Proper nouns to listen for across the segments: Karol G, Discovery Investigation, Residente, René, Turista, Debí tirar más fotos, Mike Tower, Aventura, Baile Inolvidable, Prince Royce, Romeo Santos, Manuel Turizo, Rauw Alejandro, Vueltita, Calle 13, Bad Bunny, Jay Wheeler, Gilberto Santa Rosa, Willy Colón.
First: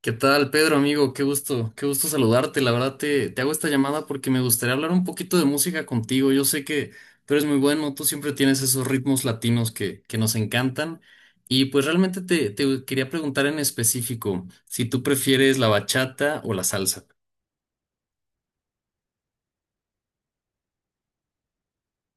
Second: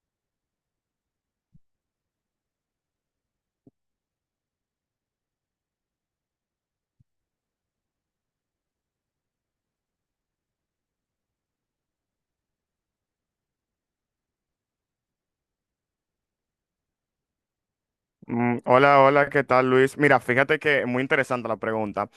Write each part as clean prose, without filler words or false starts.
¿Qué tal, Pedro, amigo? Qué gusto saludarte. La verdad te hago esta llamada porque me gustaría hablar un poquito de música contigo. Yo sé que tú eres muy bueno, tú siempre tienes esos ritmos latinos que nos encantan. Y pues realmente te quería preguntar en específico si tú prefieres la bachata o la salsa. Hola, hola, ¿qué tal, Luis? Mira, fíjate que muy interesante la pregunta.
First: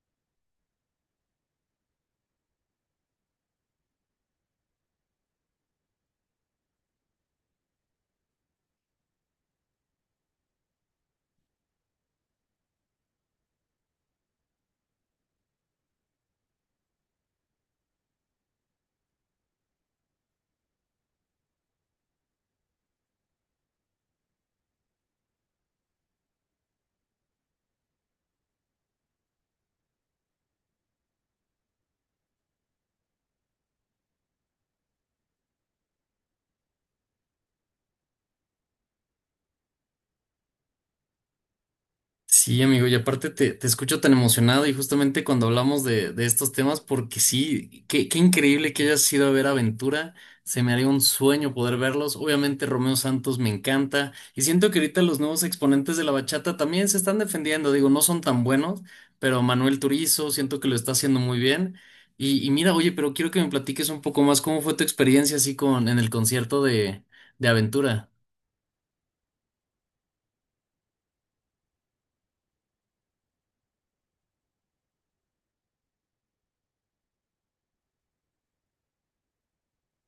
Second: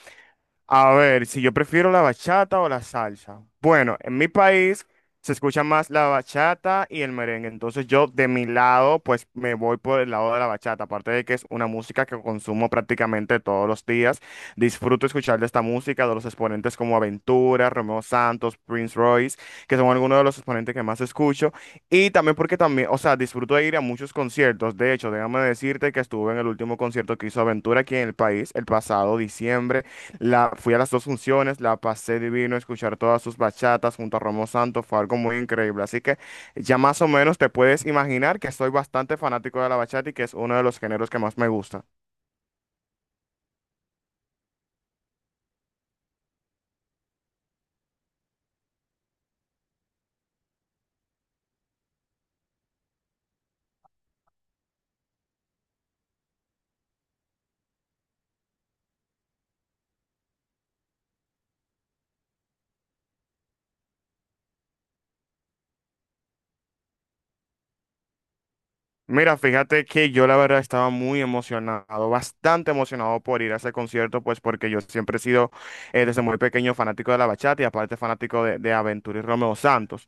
A ver, si yo prefiero la bachata o la salsa. Bueno, en mi país se escucha más la bachata y el merengue. Entonces yo de mi lado, pues me voy por el lado de la bachata. Aparte de que es una música que consumo prácticamente todos los días. Disfruto escuchar de esta música, de los exponentes como Aventura, Romeo Santos, Prince Royce, que son algunos de los exponentes que más escucho. Y también porque también, o sea, disfruto de ir a muchos conciertos. De hecho, déjame decirte que estuve en el último concierto que hizo Aventura aquí en el país el pasado diciembre. Fui a las dos funciones, la pasé divino, escuchar todas sus bachatas junto a Romo Santos fue algo muy increíble. Así que ya más o menos te puedes imaginar que soy bastante fanático de la bachata y que es uno de los géneros que más me gusta. Sí, amigo, y aparte te escucho tan emocionado y justamente cuando hablamos de estos temas, porque sí, qué increíble que hayas ido a ver Aventura, se me haría un sueño poder verlos, obviamente Romeo Santos me encanta y siento que ahorita los nuevos exponentes de la bachata también se están defendiendo, digo, no son tan buenos, pero Manuel Turizo siento que lo está haciendo muy bien y mira, oye, pero quiero que me platiques un poco más cómo fue tu experiencia así con en el concierto de Aventura. Mira, fíjate que yo la verdad estaba muy emocionado, bastante emocionado por ir a ese concierto, pues porque yo siempre he sido desde muy pequeño fanático de la bachata y aparte fanático de Aventura y Romeo Santos.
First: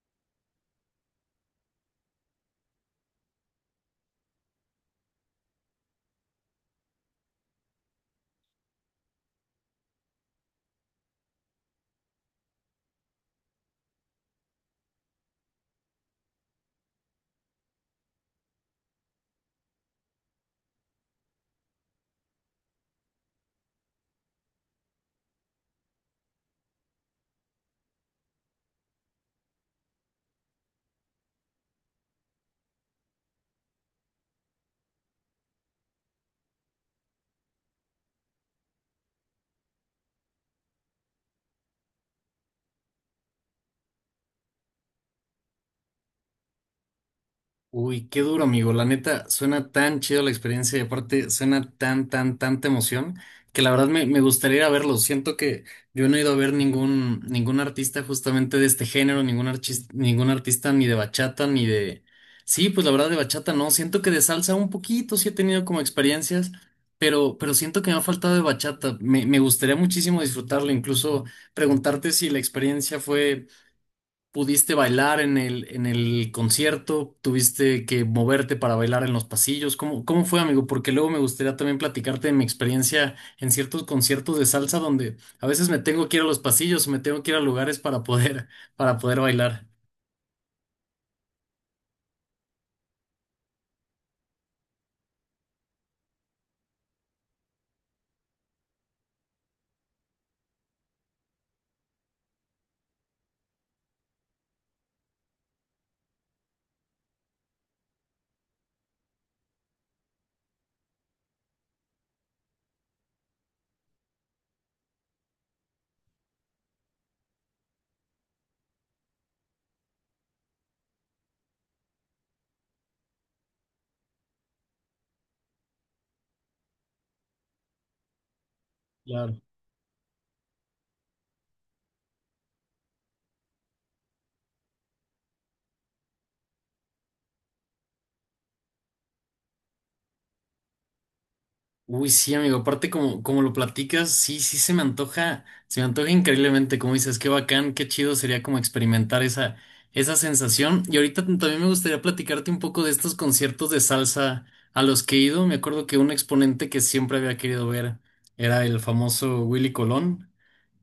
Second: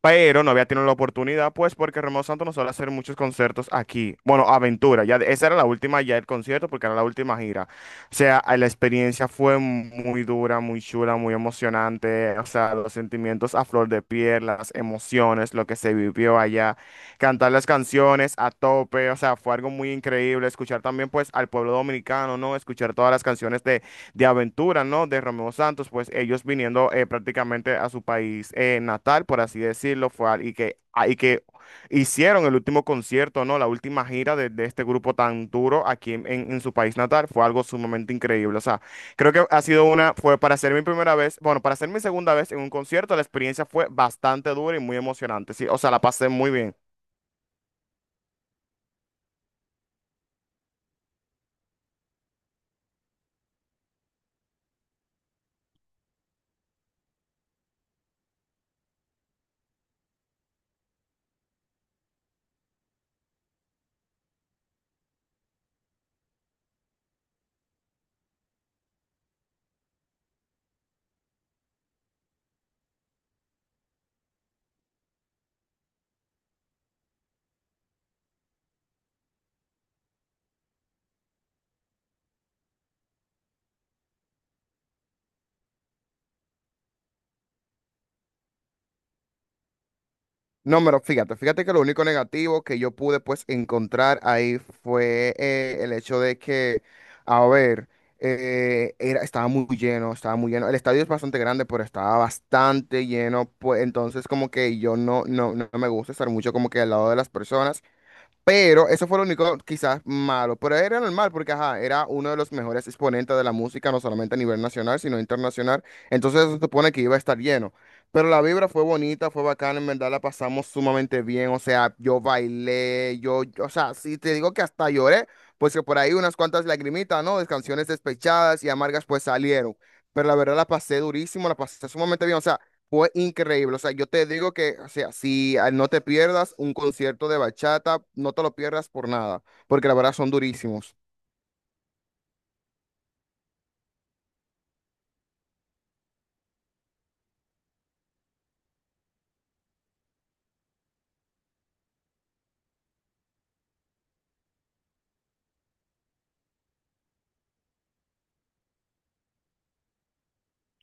Pero no había tenido la oportunidad, pues porque Romeo Santos no suele hacer muchos conciertos aquí. Bueno, Aventura, esa era la última ya el concierto porque era la última gira. O sea, la experiencia fue muy dura, muy chula, muy emocionante, o sea, los sentimientos a flor de piel, las emociones, lo que se vivió allá, cantar las canciones a tope, o sea, fue algo muy increíble escuchar también pues al pueblo dominicano, ¿no? Escuchar todas las canciones de aventuras, ¿no? De Romeo Santos, pues ellos viniendo prácticamente a su país natal, por así decirlo, fue al- y que, ah, y que hicieron el último concierto, ¿no? La última gira de este grupo tan duro aquí en su país natal, fue algo sumamente increíble, o sea, creo que ha sido fue para ser mi primera vez, bueno, para ser mi segunda vez en un concierto, la experiencia fue bastante dura y muy emocionante, sí, o sea, la pasé muy bien. Uy, qué duro, amigo. La neta, suena tan chido la experiencia y aparte suena tan, tan, tanta emoción que la verdad me gustaría ir a verlo. Siento que yo no he ido a ver ningún artista justamente de este género, ningún artista ni de bachata, ni de... Sí, pues la verdad de bachata no. Siento que de salsa un poquito sí he tenido como experiencias, pero siento que me ha faltado de bachata. Me gustaría muchísimo disfrutarlo, incluso preguntarte si la experiencia fue. ¿Pudiste bailar en el concierto? ¿Tuviste que moverte para bailar en los pasillos? ¿Cómo, cómo fue, amigo? Porque luego me gustaría también platicarte de mi experiencia en ciertos conciertos de salsa donde a veces me tengo que ir a los pasillos, me tengo que ir a lugares para poder bailar. No, pero fíjate, fíjate que lo único negativo que yo pude pues encontrar ahí fue el hecho de que, a ver, estaba muy lleno, estaba muy lleno. El estadio es bastante grande, pero estaba bastante lleno, pues entonces como que yo no me gusta estar mucho como que al lado de las personas. Pero eso fue lo único quizás malo, pero era normal porque ajá, era uno de los mejores exponentes de la música, no solamente a nivel nacional, sino internacional. Entonces se supone que iba a estar lleno. Pero la vibra fue bonita, fue bacana, en verdad la pasamos sumamente bien. O sea, yo bailé, o sea, si te digo que hasta lloré, pues que por ahí unas cuantas lagrimitas, ¿no? De canciones despechadas y amargas pues salieron. Pero la verdad la pasé durísimo, la pasé sumamente bien. O sea, fue increíble, o sea, yo te digo que, o sea, no te pierdas un concierto de bachata, no te lo pierdas por nada, porque la verdad son durísimos. Uy, sí, amigo, aparte como, como lo platicas, sí, sí se me antoja increíblemente, como dices, qué bacán, qué chido sería como experimentar esa, esa sensación. Y ahorita también me gustaría platicarte un poco de estos conciertos de salsa a los que he ido. Me acuerdo que un exponente que siempre había querido ver era el famoso Willy Colón,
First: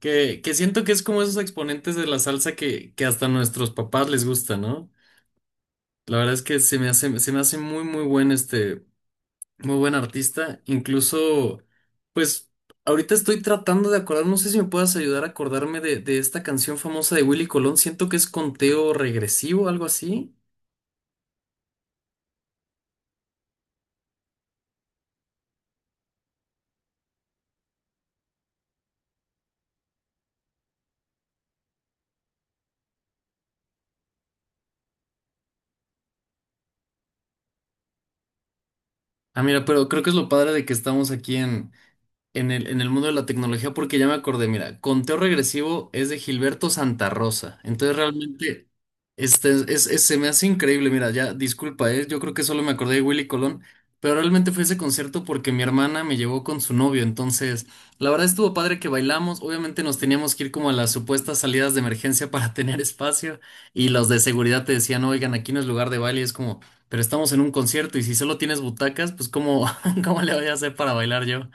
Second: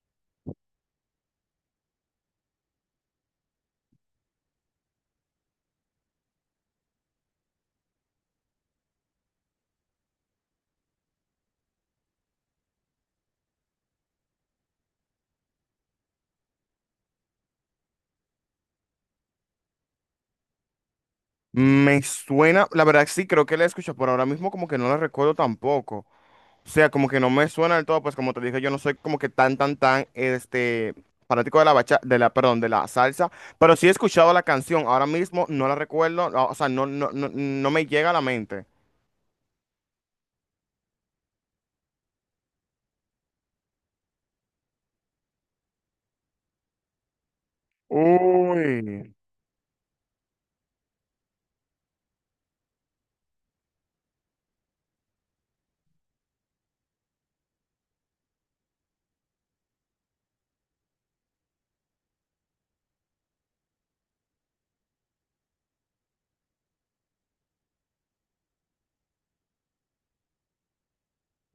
que siento que es como esos exponentes de la salsa que hasta a nuestros papás les gusta, ¿no? La verdad es que se me hace muy, muy buen este. Muy buen artista. Incluso, pues, ahorita estoy tratando de acordar, no sé si me puedas ayudar a acordarme de esta canción famosa de Willy Colón. Siento que es Conteo Regresivo, algo así. Me suena, la verdad sí, creo que la he escuchado, pero ahora mismo como que no la recuerdo tampoco. O sea, como que no me suena del todo, pues como te dije, yo no soy como que tan, tan, este, fanático de la bacha, de la, perdón, de la salsa, pero sí he escuchado la canción, ahora mismo no la recuerdo, no, o sea, no me llega a la mente. Ah, mira, pero creo que es lo padre de que estamos aquí en el mundo de la tecnología porque ya me acordé, mira, Conteo Regresivo es de Gilberto Santa Rosa, entonces realmente Uy. Se me hace increíble, mira, ya disculpa, yo creo que solo me acordé de Willy Colón, pero realmente fue ese concierto porque mi hermana me llevó con su novio, entonces la verdad estuvo padre que bailamos, obviamente nos teníamos que ir como a las supuestas salidas de emergencia para tener espacio y los de seguridad te decían, oigan, aquí no es lugar de baile, y es como... Pero estamos en un concierto y si solo tienes butacas, pues ¿cómo, cómo le voy a hacer para bailar yo?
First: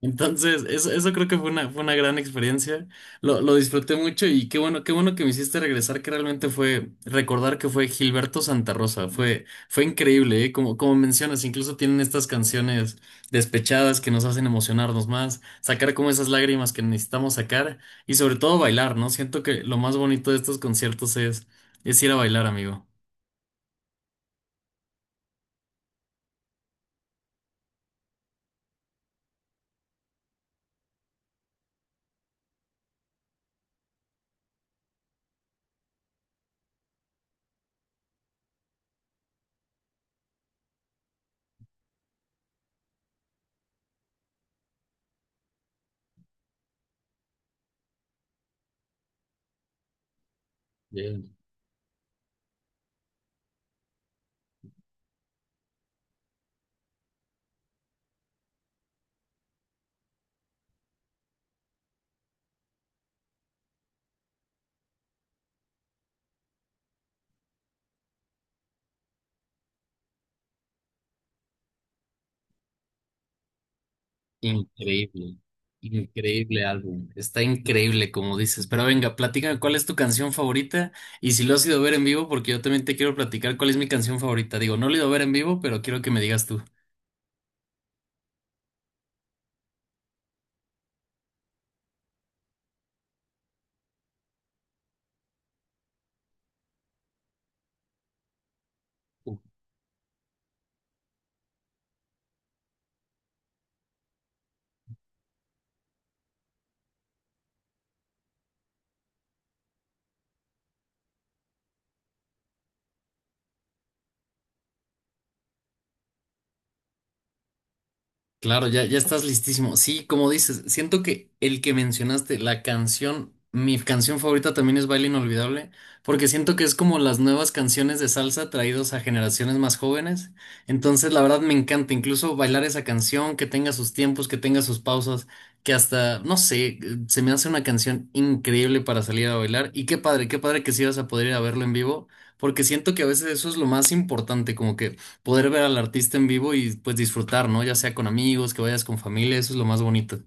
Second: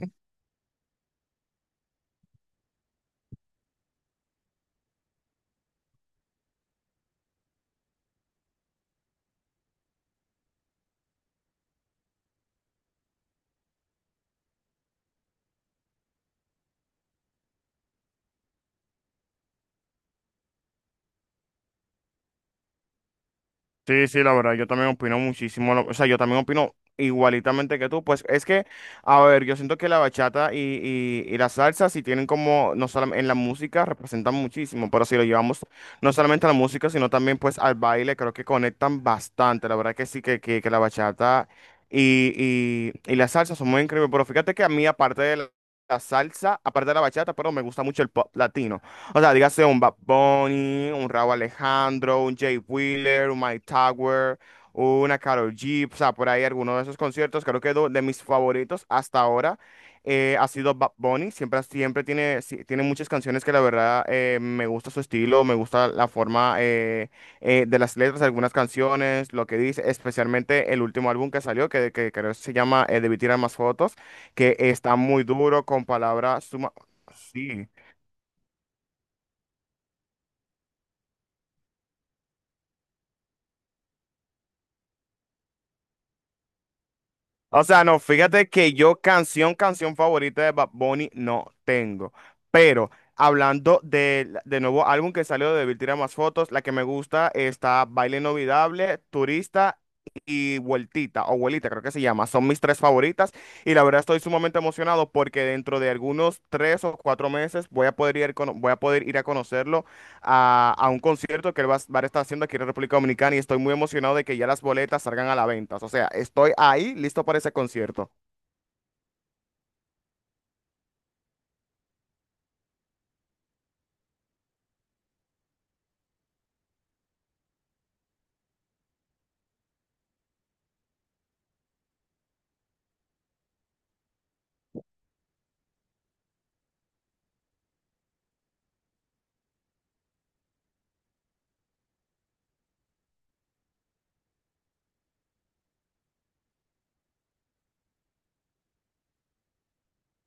Entonces, eso creo que fue una gran experiencia. Lo disfruté mucho y qué bueno que me hiciste regresar, que realmente fue recordar que fue Gilberto Santa Rosa. Fue increíble, ¿eh? Como, como mencionas, incluso tienen estas canciones despechadas que nos hacen emocionarnos más, sacar como esas lágrimas que necesitamos sacar y sobre todo bailar, ¿no? Siento que lo más bonito de estos conciertos es ir a bailar, amigo. Sí, sí, la verdad, yo también opino muchísimo, o sea, yo también opino igualitamente que tú, pues es que, a ver, yo siento que la bachata y la salsa sí tienen como, no solamente en la música, representan muchísimo, pero si lo llevamos no solamente a la música, sino también pues al baile, creo que conectan bastante, la verdad que sí, que la bachata y la salsa son muy increíbles, pero fíjate que a mí aparte de la salsa, aparte de la bachata, pero me gusta mucho el pop latino. O sea, dígase un Bad Bunny, un Rauw Alejandro, un Jay Wheeler, un Mike Tower, una Karol G, o sea, por ahí alguno de esos conciertos. Creo que de mis favoritos hasta ahora ha sido Bad Bunny. Siempre, siempre tiene, sí, tiene muchas canciones que la verdad me gusta su estilo, me gusta la forma de las letras, algunas canciones, lo que dice, especialmente el último álbum que salió, que creo que se llama Debí tirar más fotos, que está muy Increíble, duro con palabras increíble suma... álbum, está Sí. increíble como dices, pero venga, platícame cuál es tu canción favorita y si lo has ido a ver en vivo, porque yo también te quiero platicar cuál es mi canción favorita, digo, no lo he ido a ver en vivo, pero quiero que me digas tú. O sea, no, fíjate que yo canción favorita de Bad Bunny no tengo. Pero hablando del de nuevo álbum que salió de Devil Tira Más Fotos, la que me gusta está Baile Inolvidable, Turista y Vueltita, o Vuelita creo que se llama. Son mis tres favoritas y la verdad estoy sumamente emocionado porque dentro de algunos tres o cuatro meses voy a poder ir, voy a poder ir a conocerlo a un concierto que él va a estar haciendo aquí en República Dominicana y estoy muy emocionado de que ya las boletas salgan a la venta. O sea, estoy ahí listo para ese concierto. Claro, ya, ya estás listísimo. Sí, como dices, siento que el que mencionaste, la canción, mi canción favorita también es Baile Inolvidable, porque siento que es como las nuevas canciones de salsa traídos a generaciones más jóvenes. Entonces, la verdad me encanta incluso bailar esa canción, que tenga sus tiempos, que tenga sus pausas, que hasta, no sé, se me hace una canción increíble para salir a bailar. Y qué padre que sí vas a poder ir a verlo en vivo, porque siento que a veces eso es lo más importante, como que poder ver al artista en vivo y pues disfrutar, ¿no? Ya sea con amigos, que vayas con familia, eso es lo más bonito.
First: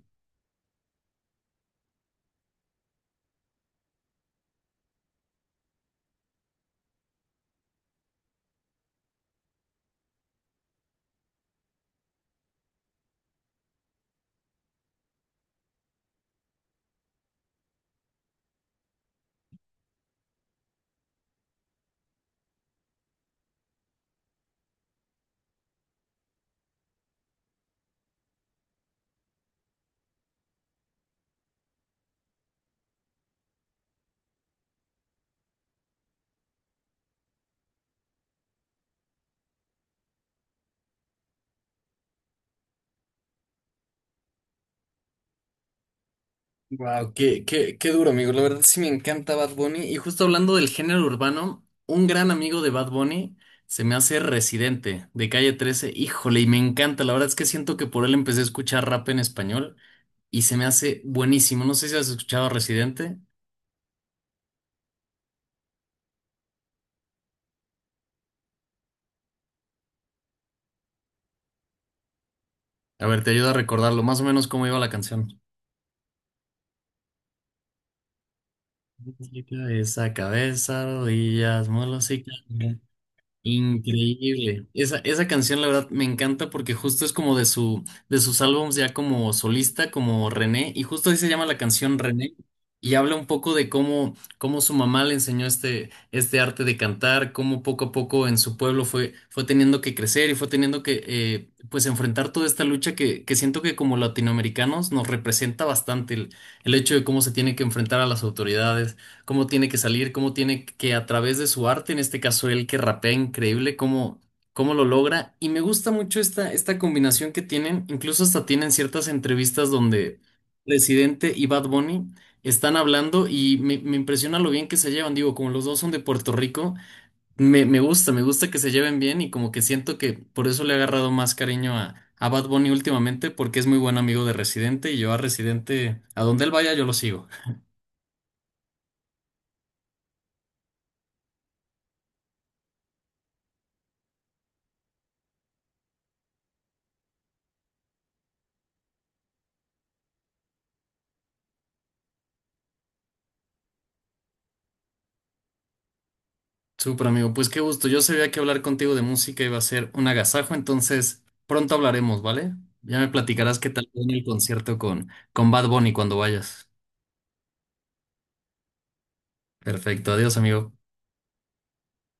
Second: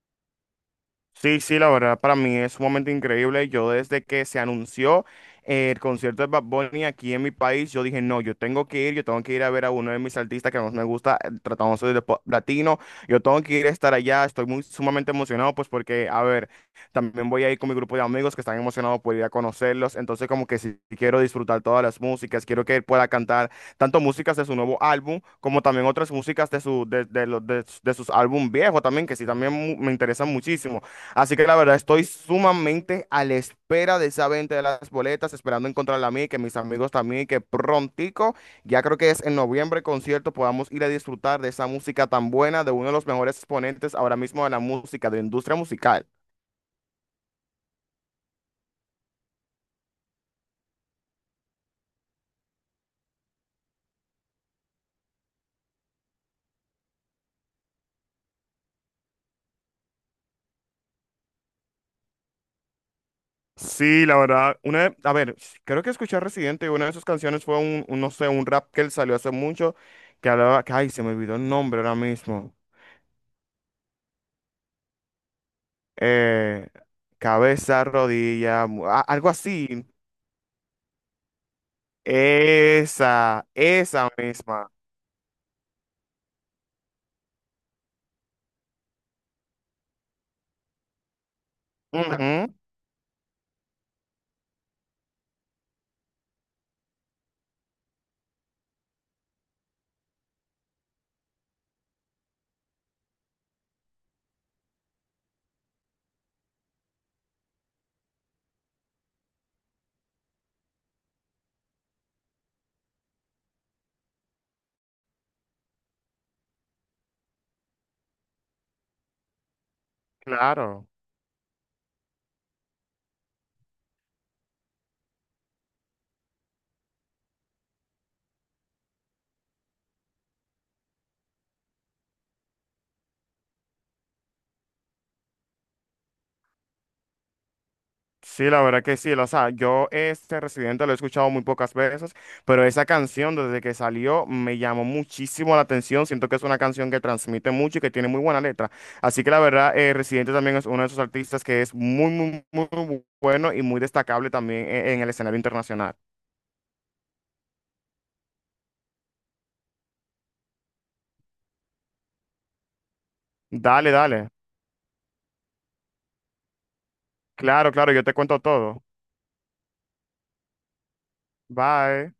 Sí, sí, la verdad para mí es sumamente increíble. Yo desde que se anunció el concierto de Bad Bunny aquí en mi país, yo dije, no, yo tengo que ir, yo tengo que ir a ver a uno de mis artistas que más me gusta, tratándose de pop latino, yo tengo que ir a estar allá, estoy muy sumamente emocionado, pues porque, a ver, también voy a ir con mi grupo de amigos que están emocionados por ir a conocerlos, entonces como que sí quiero disfrutar todas las músicas, quiero que él pueda cantar tanto músicas de su nuevo álbum como también otras músicas de, su, de, los- de sus álbum viejos también, que sí, también me interesan muchísimo. Así que la verdad estoy sumamente a la espera de esa venta de las boletas, esperando encontrarla a mí, que mis amigos también, que prontico, ya creo que es en noviembre el concierto, podamos ir a disfrutar de esa música tan buena, de uno de los mejores exponentes ahora mismo de la música, de la industria musical. Wow, qué, qué, qué duro, amigo. La verdad sí me encanta Bad Bunny. Y justo hablando del género urbano, un gran amigo de Bad Bunny se me hace Residente de Calle 13. Híjole, y me encanta. La verdad es que siento que por él empecé a escuchar rap en español y se me hace buenísimo. No sé si has escuchado a Residente. Sí, la verdad, a ver, creo que escuché a Residente y una de sus canciones fue un, no sé, un rap que él salió hace mucho, que hablaba, que, ay, se me olvidó el nombre ahora mismo. A ver, te ayuda a recordarlo, más o menos cómo iba la canción. Eh, cabeza, rodilla, algo así. Cabeza, rodillas, mulos y... Esa Increíble. misma. Esa canción, la verdad, me encanta porque justo es como de su, de sus álbums ya como solista, como René, y justo ahí se llama la canción René, Ujú, y habla un poco de cómo, cómo su mamá le enseñó este arte de cantar, cómo poco a poco en su pueblo fue teniendo que crecer y fue teniendo que pues enfrentar toda esta lucha que siento que como latinoamericanos nos representa bastante el hecho de cómo se tiene que enfrentar a las autoridades cómo tiene que salir, cómo tiene que a través de su arte, en este caso él que rapea increíble, cómo, cómo lo logra. Y me gusta mucho esta, esta combinación que tienen, incluso hasta tienen ciertas entrevistas donde claro. Residente y Bad Bunny están hablando y me impresiona lo bien que se llevan. Digo, como los dos son de Puerto Rico, me gusta, me gusta que se lleven bien y como que siento que por eso le he agarrado más cariño a... A Bad Bunny últimamente porque es muy buen amigo de Residente y yo a Residente, a donde él vaya yo lo sigo. Sí, la verdad que sí. O sea, yo este Residente lo he escuchado muy pocas veces, pero esa canción desde que salió me llamó muchísimo la atención. Siento que es una canción que transmite mucho y que tiene muy buena letra. Así que la verdad, Residente también es uno de esos artistas que es muy, muy, muy bueno y muy destacable también en el escenario internacional. Súper amigo, pues qué gusto. Yo sabía que hablar contigo de música iba a ser un agasajo, entonces pronto hablaremos, ¿vale? Ya me platicarás qué tal Dale, fue en el dale. concierto con Bad Bunny cuando vayas. Claro, claro, yo te cuento todo. Perfecto, adiós amigo. Bye.